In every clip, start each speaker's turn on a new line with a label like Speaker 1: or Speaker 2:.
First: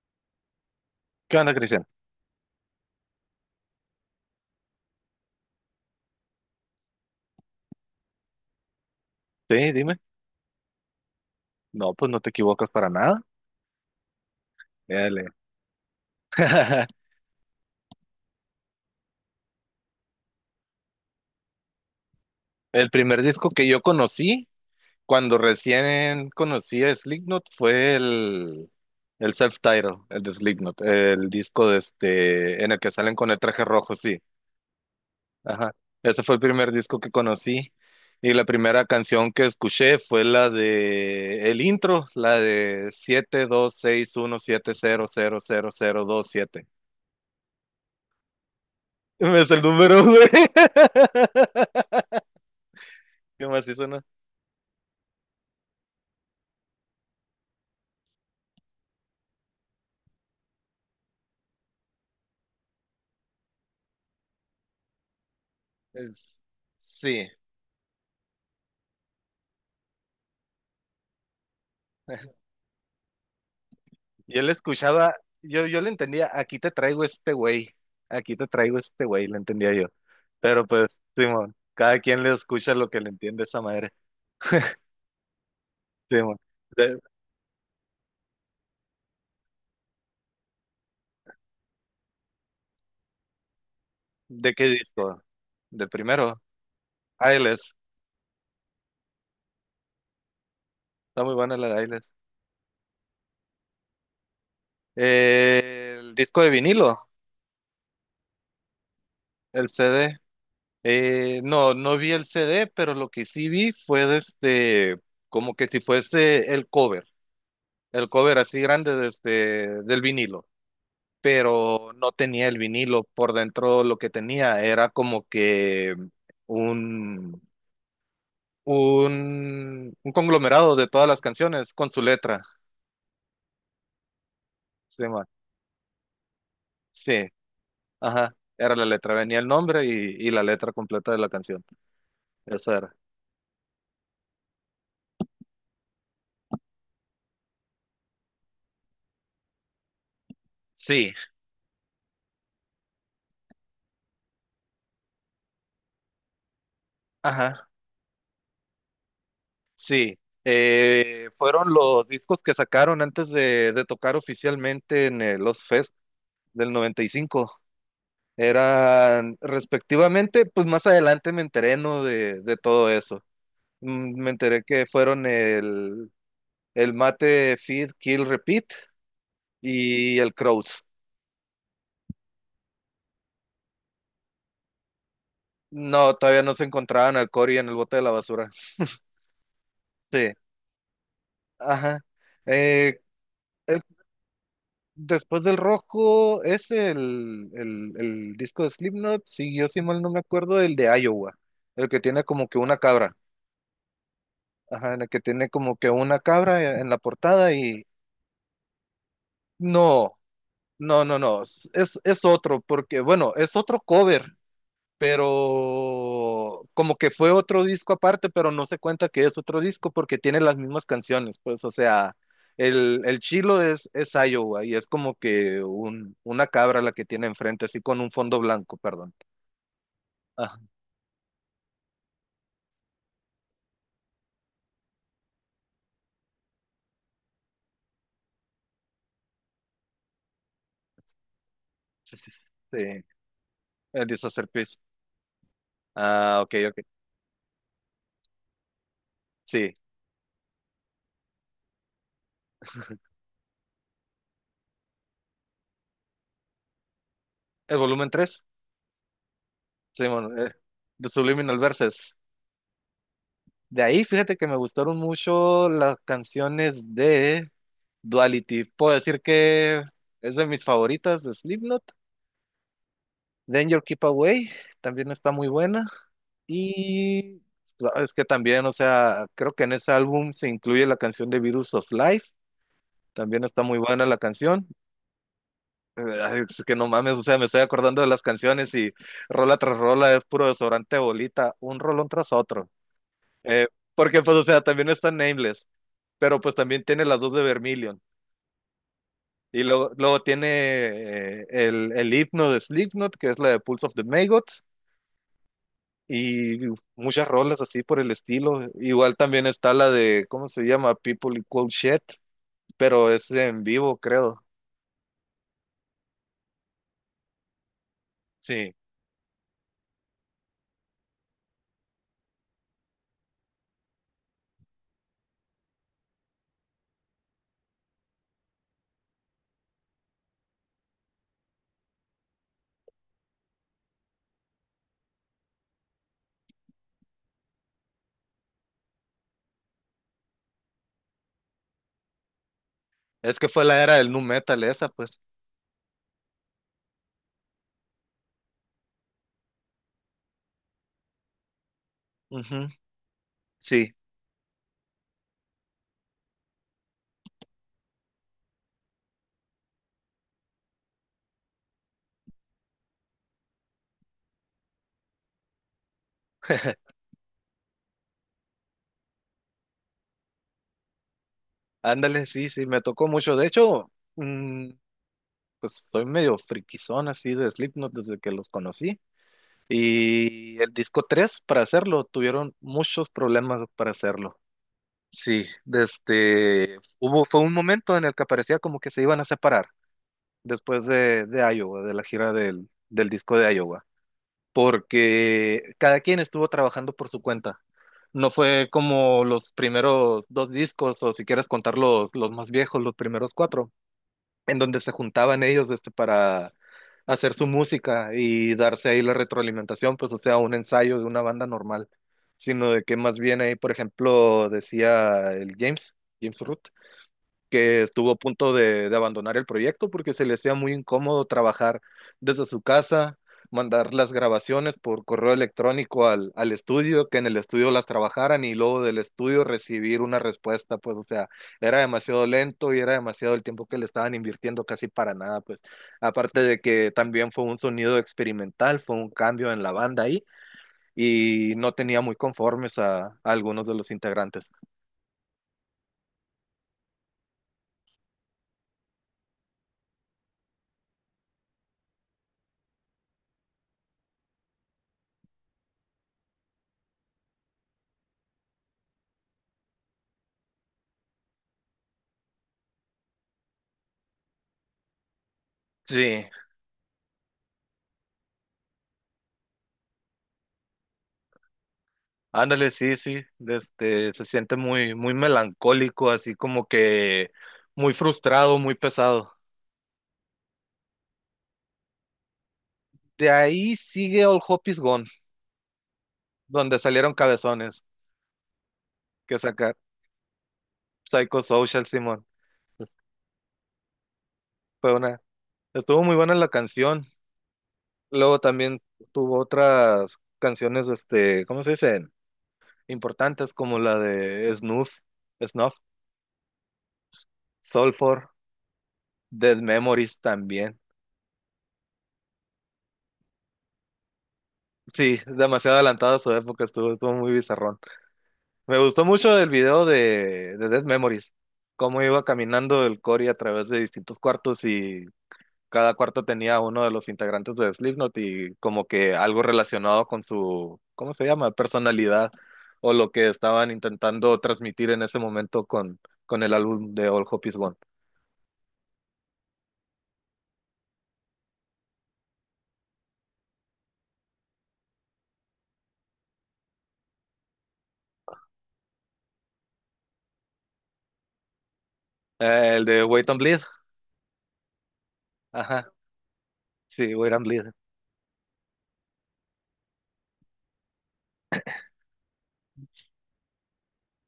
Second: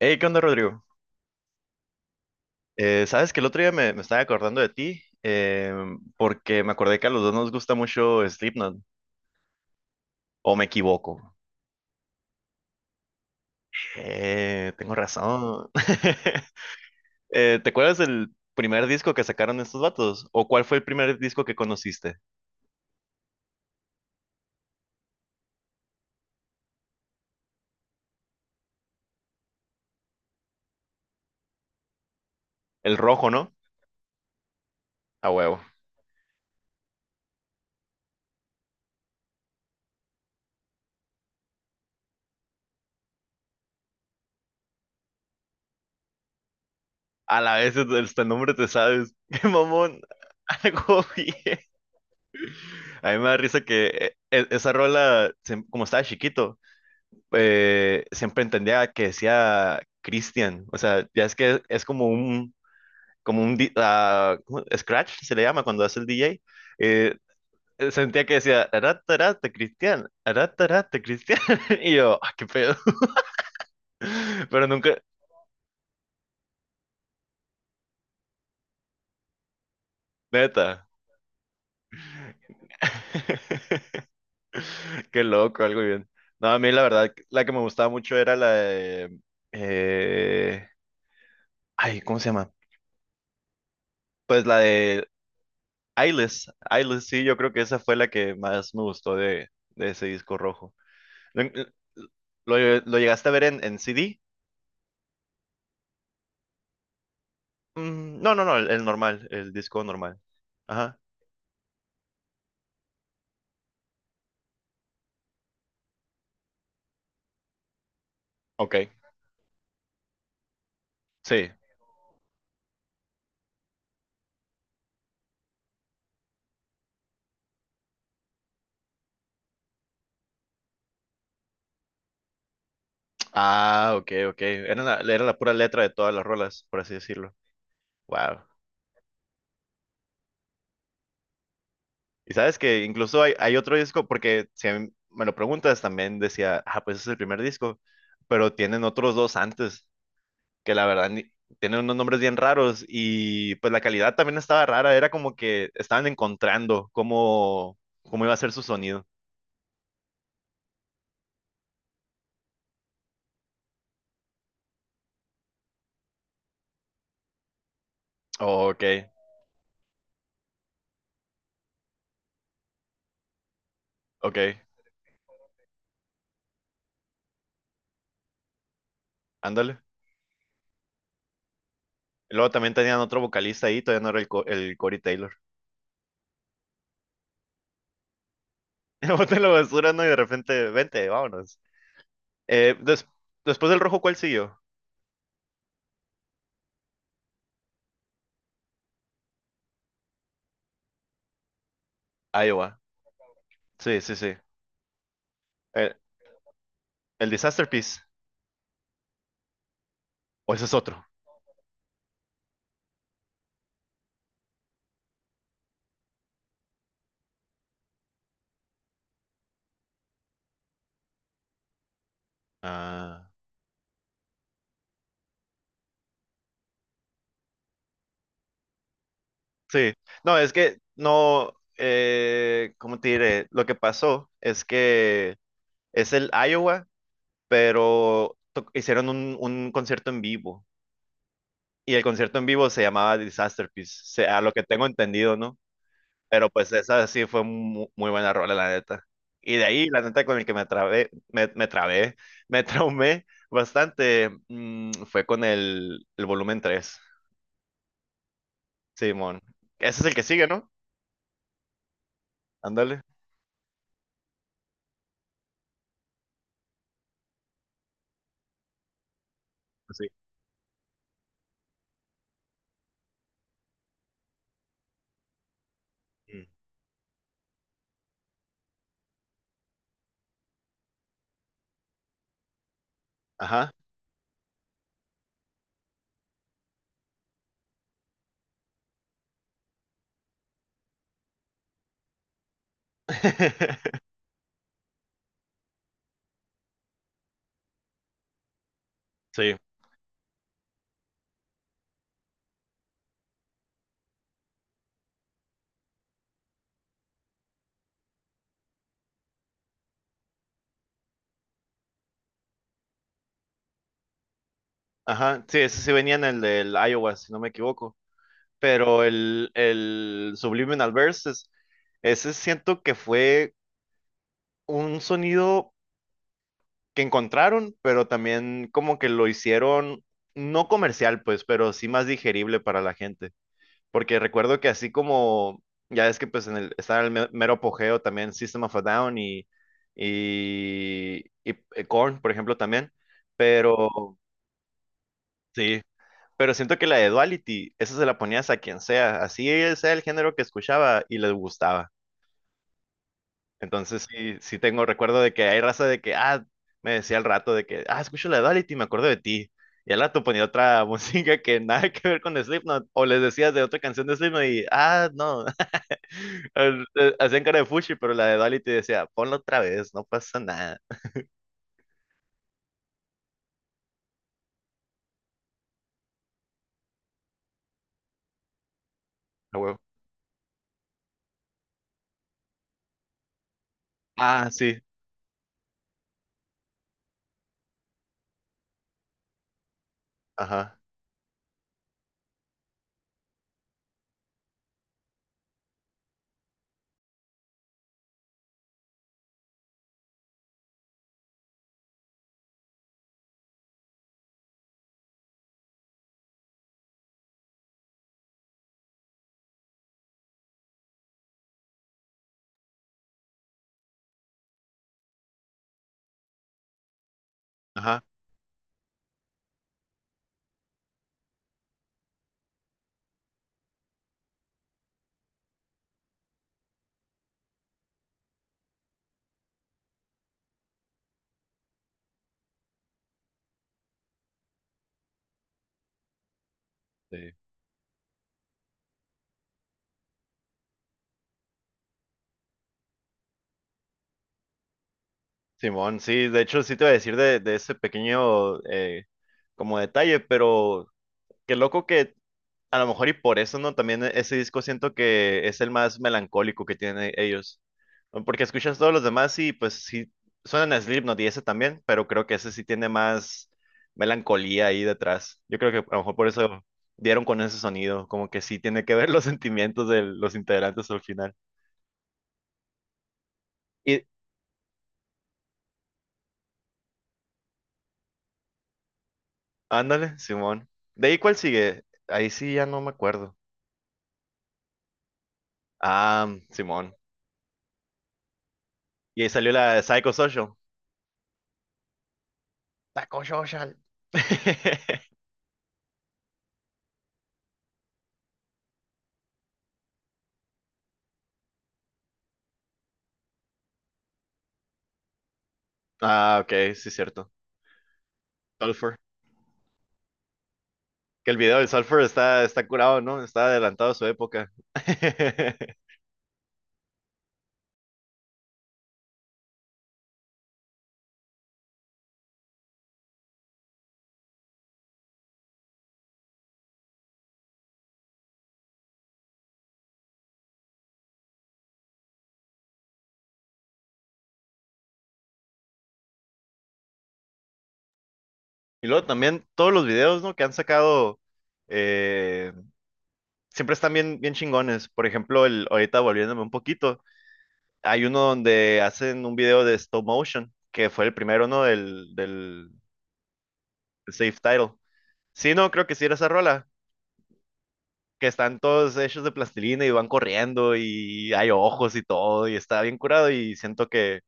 Speaker 1: Hey, ¿qué onda, Rodrigo?
Speaker 2: ¿Qué onda, Cristian?
Speaker 1: Sabes que el otro día me estaba acordando de ti, porque me acordé que a los dos nos gusta mucho Slipknot,
Speaker 2: Sí, dime.
Speaker 1: o me equivoco.
Speaker 2: No, pues no te equivocas para nada.
Speaker 1: Tengo
Speaker 2: Dale.
Speaker 1: razón. ¿Te acuerdas del primer disco que sacaron estos vatos? ¿O cuál fue el primer disco que conociste?
Speaker 2: El primer disco que yo conocí, cuando recién conocí a Slipknot, fue el self titled, el de Slipknot, el disco de este, en el que
Speaker 1: El
Speaker 2: salen
Speaker 1: rojo,
Speaker 2: con el
Speaker 1: ¿no?
Speaker 2: traje rojo, sí.
Speaker 1: A huevo.
Speaker 2: Ajá. Ese fue el primer disco que conocí. Y la primera canción que escuché fue la de el intro, la de 742617000027.
Speaker 1: A la vez hasta el nombre te sabes.
Speaker 2: Me
Speaker 1: ¡Qué
Speaker 2: Es el
Speaker 1: mamón!
Speaker 2: número, güey.
Speaker 1: Algo bien. A mí me da
Speaker 2: ¿Qué
Speaker 1: risa
Speaker 2: más
Speaker 1: que
Speaker 2: hizo, no?
Speaker 1: esa rola, como estaba chiquito, siempre entendía que decía Christian. O sea, ya es que es como un ¿cómo? Scratch, se le llama cuando hace el
Speaker 2: Es-
Speaker 1: DJ. Eh,
Speaker 2: Sí,
Speaker 1: sentía que decía, arata, arata, Cristian, arata, arata, Cristian. Y yo, ah, qué pedo.
Speaker 2: yo le
Speaker 1: Pero nunca,
Speaker 2: escuchaba, yo le entendía, aquí te traigo este güey, aquí te traigo este güey, le entendía yo. Pero
Speaker 1: neta.
Speaker 2: pues, Simón, cada quien le escucha lo que le entiende esa madre.
Speaker 1: Qué loco, algo bien.
Speaker 2: Simón,
Speaker 1: No, a mí la
Speaker 2: ¿de,
Speaker 1: verdad, la que me gustaba mucho era la de... eh, ay, ¿cómo se llama? Pues
Speaker 2: de
Speaker 1: la
Speaker 2: qué
Speaker 1: de
Speaker 2: disco? De primero,
Speaker 1: Eyeless, sí, yo creo que
Speaker 2: Ailes,
Speaker 1: esa fue la que más me gustó de ese disco rojo.
Speaker 2: está muy
Speaker 1: ¿Lo,
Speaker 2: buena la de Ailes.
Speaker 1: ¿Lo llegaste a ver en CD?
Speaker 2: El disco de vinilo,
Speaker 1: Mm, no, no, no, el normal, el
Speaker 2: el
Speaker 1: disco
Speaker 2: CD.
Speaker 1: normal. Ajá,
Speaker 2: No, no vi el CD, pero lo que sí vi fue de este, como que si fuese el cover así
Speaker 1: ok,
Speaker 2: grande del vinilo,
Speaker 1: sí.
Speaker 2: pero no tenía el vinilo por dentro, lo que tenía era como que un, un conglomerado de todas las canciones con su letra,
Speaker 1: Ah, ok, ok. Era
Speaker 2: se
Speaker 1: era
Speaker 2: llama.
Speaker 1: la pura letra de todas las rolas, por así
Speaker 2: Sí,
Speaker 1: decirlo.
Speaker 2: ajá,
Speaker 1: Wow.
Speaker 2: era la letra, venía el nombre y la letra completa de la canción,
Speaker 1: Y sabes
Speaker 2: esa
Speaker 1: que
Speaker 2: era.
Speaker 1: incluso hay otro disco, porque si a mí me lo preguntas, también decía, ah, pues es el primer disco, pero tienen otros dos antes. Que la verdad
Speaker 2: Sí,
Speaker 1: tienen unos nombres bien raros y pues la calidad también estaba rara, era como que estaban encontrando
Speaker 2: ajá.
Speaker 1: cómo, cómo iba a ser su sonido.
Speaker 2: Sí, fueron los discos que sacaron antes de tocar oficialmente en el Los Fest del 95.
Speaker 1: Oh, ok,
Speaker 2: Eran respectivamente, pues más adelante me enteré, ¿no? de todo eso. Me
Speaker 1: ok,
Speaker 2: enteré que fueron el Mate, Feed, Kill, Repeat
Speaker 1: ándale.
Speaker 2: y el Crowds.
Speaker 1: Y luego también tenían otro vocalista ahí, todavía no era el Corey Taylor.
Speaker 2: No, todavía no se encontraban al Cory en el bote de la basura.
Speaker 1: Y boté la basura, ¿no? Y de
Speaker 2: Sí,
Speaker 1: repente, vente, vámonos.
Speaker 2: ajá.
Speaker 1: Eh,
Speaker 2: Eh,
Speaker 1: des- Después del rojo, ¿cuál siguió?
Speaker 2: Después del rojo es el disco de Slipknot, si mal no me acuerdo, el de Iowa, el que tiene como que
Speaker 1: Iowa.
Speaker 2: una cabra,
Speaker 1: Sí, sí, sí.
Speaker 2: ajá, en el que tiene como que
Speaker 1: Eh,
Speaker 2: una cabra en la
Speaker 1: el
Speaker 2: portada
Speaker 1: Disaster
Speaker 2: y
Speaker 1: Piece.
Speaker 2: no,
Speaker 1: O ese es otro.
Speaker 2: no, no, no, es otro, porque bueno, es otro cover, pero como que fue otro disco aparte, pero no se cuenta que es otro disco porque tiene las mismas canciones, pues, o sea, el
Speaker 1: Ah.
Speaker 2: chilo es Iowa y es como que una cabra la que tiene enfrente, así con un fondo blanco, perdón.
Speaker 1: Sí, no, es
Speaker 2: Ah,
Speaker 1: que no, ¿cómo te diré? Lo que pasó es que es el Iowa, pero hicieron un concierto en vivo y el concierto en vivo se
Speaker 2: sí,
Speaker 1: llamaba Disaster Piece,
Speaker 2: el
Speaker 1: se- a
Speaker 2: Disaster
Speaker 1: lo que
Speaker 2: Piece.
Speaker 1: tengo entendido, ¿no?
Speaker 2: Ah,
Speaker 1: Pero
Speaker 2: ok,
Speaker 1: pues
Speaker 2: ok.
Speaker 1: esa sí fue muy buena rola, la neta. Y de
Speaker 2: Sí,
Speaker 1: ahí, la neta, con el que me trabé, me traumé bastante, fue con el volumen 3,
Speaker 2: el volumen tres,
Speaker 1: Simón. Ese es
Speaker 2: sí,
Speaker 1: el que
Speaker 2: bueno,
Speaker 1: sigue, ¿no?
Speaker 2: The Subliminal Verses.
Speaker 1: Ándale.
Speaker 2: De ahí, fíjate que me gustaron mucho las canciones de Duality. Puedo decir que
Speaker 1: Pues sí.
Speaker 2: es de mis favoritas de Slipknot. Danger Keep Away también está muy buena.
Speaker 1: Mm.
Speaker 2: Y es que también, o sea, creo que en ese álbum se incluye la canción de Virus of Life. También está
Speaker 1: Ajá.
Speaker 2: muy buena la canción. Ay, es que no mames, o sea, me estoy acordando de las canciones y rola tras rola es puro desodorante de bolita, un rolón tras otro. Eh, Porque, pues, o sea, también está Nameless, pero pues también tiene las dos de Vermilion.
Speaker 1: Sí,
Speaker 2: Y luego, luego tiene el himno de Slipknot, que es la de Pulse of the Maggots. Y muchas rolas así por el estilo. Igual también está la de, ¿cómo se llama? People Equal Shit, pero es en vivo, creo.
Speaker 1: ajá, sí, ese sí venía en el del Iowa, si no me equivoco.
Speaker 2: Sí,
Speaker 1: Pero el Subliminal Verses, ese siento que fue un sonido que encontraron, pero también como que lo hicieron no comercial, pues, pero sí más digerible para la gente. Porque recuerdo que así como, ya es que pues en el, estaba el mero apogeo también System of a Down y, Korn, por ejemplo, también.
Speaker 2: es que fue la
Speaker 1: Pero
Speaker 2: era del nu metal esa, pues.
Speaker 1: sí. Pero siento que la de Duality, esa se la ponías a quien sea, así sea el género que escuchaba y les gustaba.
Speaker 2: Ujú, sí,
Speaker 1: Entonces sí, sí tengo recuerdo de que hay raza de que, ah, me decía al rato de que, ah, escucho la de Duality, me acuerdo de ti. Y al rato ponía otra música que nada que ver con Slipknot, o les decías de otra canción de Slipknot y, ah, no, hacían cara de fuchi, pero la de Duality decía, ponla otra vez, no pasa nada.
Speaker 2: ándale, sí, sí, me tocó mucho. De hecho, mm, pues soy medio friquizón así de Slipknot desde que los conocí.
Speaker 1: A huevo.
Speaker 2: Y el disco 3 para hacerlo, tuvieron muchos problemas para hacerlo.
Speaker 1: Ah, sí,
Speaker 2: Sí, desde hubo fue un momento en el que parecía como que se iban a separar
Speaker 1: ajá,
Speaker 2: después de Iowa, de la gira del disco de Iowa, porque cada quien estuvo trabajando por su cuenta. No fue como los primeros dos discos, o si quieres contar los más viejos, los primeros cuatro, en donde se juntaban ellos este, para hacer su música y darse ahí la retroalimentación, pues o sea, un ensayo de una banda normal, sino de que más bien ahí, por ejemplo, decía el James, James Root, que
Speaker 1: ajá,
Speaker 2: estuvo a punto de abandonar el proyecto porque se le hacía muy incómodo trabajar desde su casa, mandar las grabaciones por correo electrónico al estudio, que en el estudio las trabajaran y luego del estudio recibir una respuesta, pues o sea, era demasiado lento y era demasiado el tiempo que le estaban invirtiendo casi para nada, pues aparte de que también
Speaker 1: sí.
Speaker 2: fue un sonido experimental, fue un cambio en la banda ahí y no tenía muy conformes a algunos de los integrantes.
Speaker 1: Simón, sí, de hecho sí te iba a decir de ese pequeño como detalle, pero qué loco que a lo mejor y por eso, ¿no? También ese disco siento que es el más melancólico que tienen ellos, ¿no? Porque escuchas todos los demás y pues sí, suenan a Slipknot y ese también, pero creo que ese sí tiene más melancolía ahí detrás. Yo creo que a lo mejor por
Speaker 2: Sí,
Speaker 1: eso dieron con ese sonido, como que sí tiene que ver los sentimientos de los integrantes al final.
Speaker 2: ándale, sí, sí,
Speaker 1: Y
Speaker 2: este, se siente muy, muy melancólico, así como que muy frustrado, muy pesado.
Speaker 1: ándale, Simón. ¿De ahí cuál sigue? Ahí sí ya no me
Speaker 2: De
Speaker 1: acuerdo.
Speaker 2: ahí sigue All Hope Is Gone,
Speaker 1: Ah,
Speaker 2: donde
Speaker 1: Simón.
Speaker 2: salieron cabezones
Speaker 1: Y ahí
Speaker 2: que
Speaker 1: salió la
Speaker 2: sacar
Speaker 1: de Psychosocial.
Speaker 2: Psychosocial, Simón.
Speaker 1: Taco Social.
Speaker 2: Fue una, Estuvo muy buena la canción. Luego también tuvo otras canciones, este, ¿cómo se dicen? Importantes como la de Snuff, Snuff,
Speaker 1: Ah, ok, sí, cierto.
Speaker 2: Soulfor,
Speaker 1: Sulfur.
Speaker 2: Dead Memories también.
Speaker 1: Que el video del Sulfur está, está curado, ¿no? Está adelantado a su época.
Speaker 2: Sí, demasiado adelantada a su época, estuvo muy bizarrón. Me gustó mucho el video de Dead Memories, cómo iba caminando el Cory a través de distintos cuartos y cada cuarto tenía uno de los integrantes de Slipknot y como que algo relacionado con su, ¿cómo se llama? Personalidad o lo que estaban intentando transmitir en ese momento con, el álbum de All Hope Is Gone.
Speaker 1: Y luego también todos los videos, ¿no? Que han sacado. eh, Siempre están bien, bien chingones. Por ejemplo, el, ahorita volviéndome un poquito, hay uno donde hacen un video de stop motion, que fue el primero, ¿no?
Speaker 2: El de Wait and Bleed.
Speaker 1: Del Safe Title. Sí, no, creo
Speaker 2: Ajá,
Speaker 1: que sí era esa rola.
Speaker 2: sí, Wait and Bleed.
Speaker 1: Que están todos hechos de plastilina y van corriendo y hay ojos y todo y está bien curado y siento que,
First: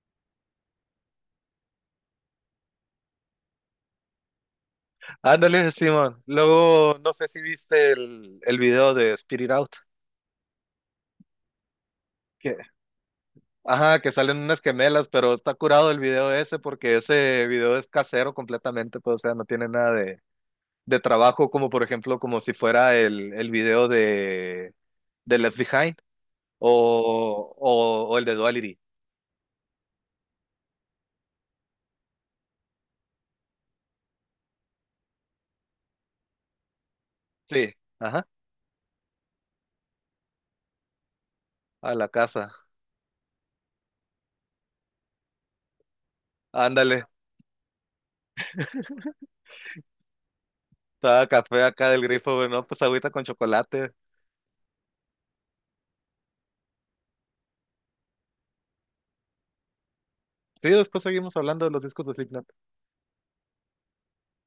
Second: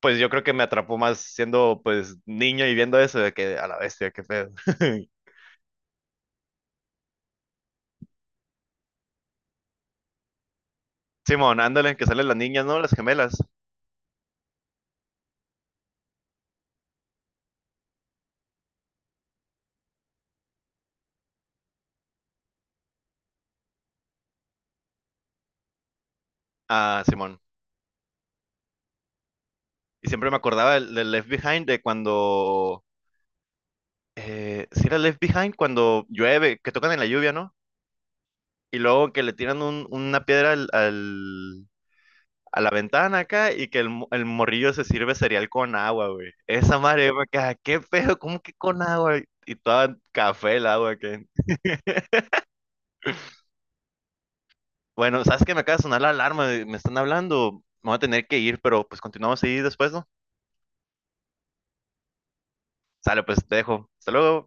Speaker 1: pues yo creo que me atrapó más siendo pues niño y viendo eso de que a la bestia, qué pedo.
Speaker 2: Ándale, Simón. Luego, no sé si viste el video de Spirit Out.
Speaker 1: Simón, ándale, que salen las
Speaker 2: Que
Speaker 1: niñas, ¿no? Las gemelas.
Speaker 2: Ajá, que salen unas gemelas, pero está curado el video ese porque ese video es casero completamente, pues, o sea, no tiene nada de trabajo, como por ejemplo, como si fuera el video de Left Behind
Speaker 1: Ah, Simón.
Speaker 2: o el de Duality.
Speaker 1: Y siempre me acordaba del, del Left Behind de cuando, si era Left Behind cuando llueve, que tocan en la lluvia, ¿no?
Speaker 2: Sí, ajá,
Speaker 1: Y luego que le tiran una piedra al,
Speaker 2: a la casa.
Speaker 1: a la ventana acá y que el morrillo se sirve cereal con agua, güey. Esa
Speaker 2: Ándale,
Speaker 1: madre, yo me quedaba, ¿qué pedo? ¿Cómo que con agua? Y toda café el agua que...
Speaker 2: estaba café acá del grifo, güey, no, pues agüita con chocolate.
Speaker 1: Bueno, sabes que me acaba de sonar la alarma, me están hablando, me voy a tener que ir, pero pues continuamos ahí después, ¿no?
Speaker 2: Sí, después seguimos hablando de los discos de Slipknot.
Speaker 1: Sale, pues te dejo. Hasta luego.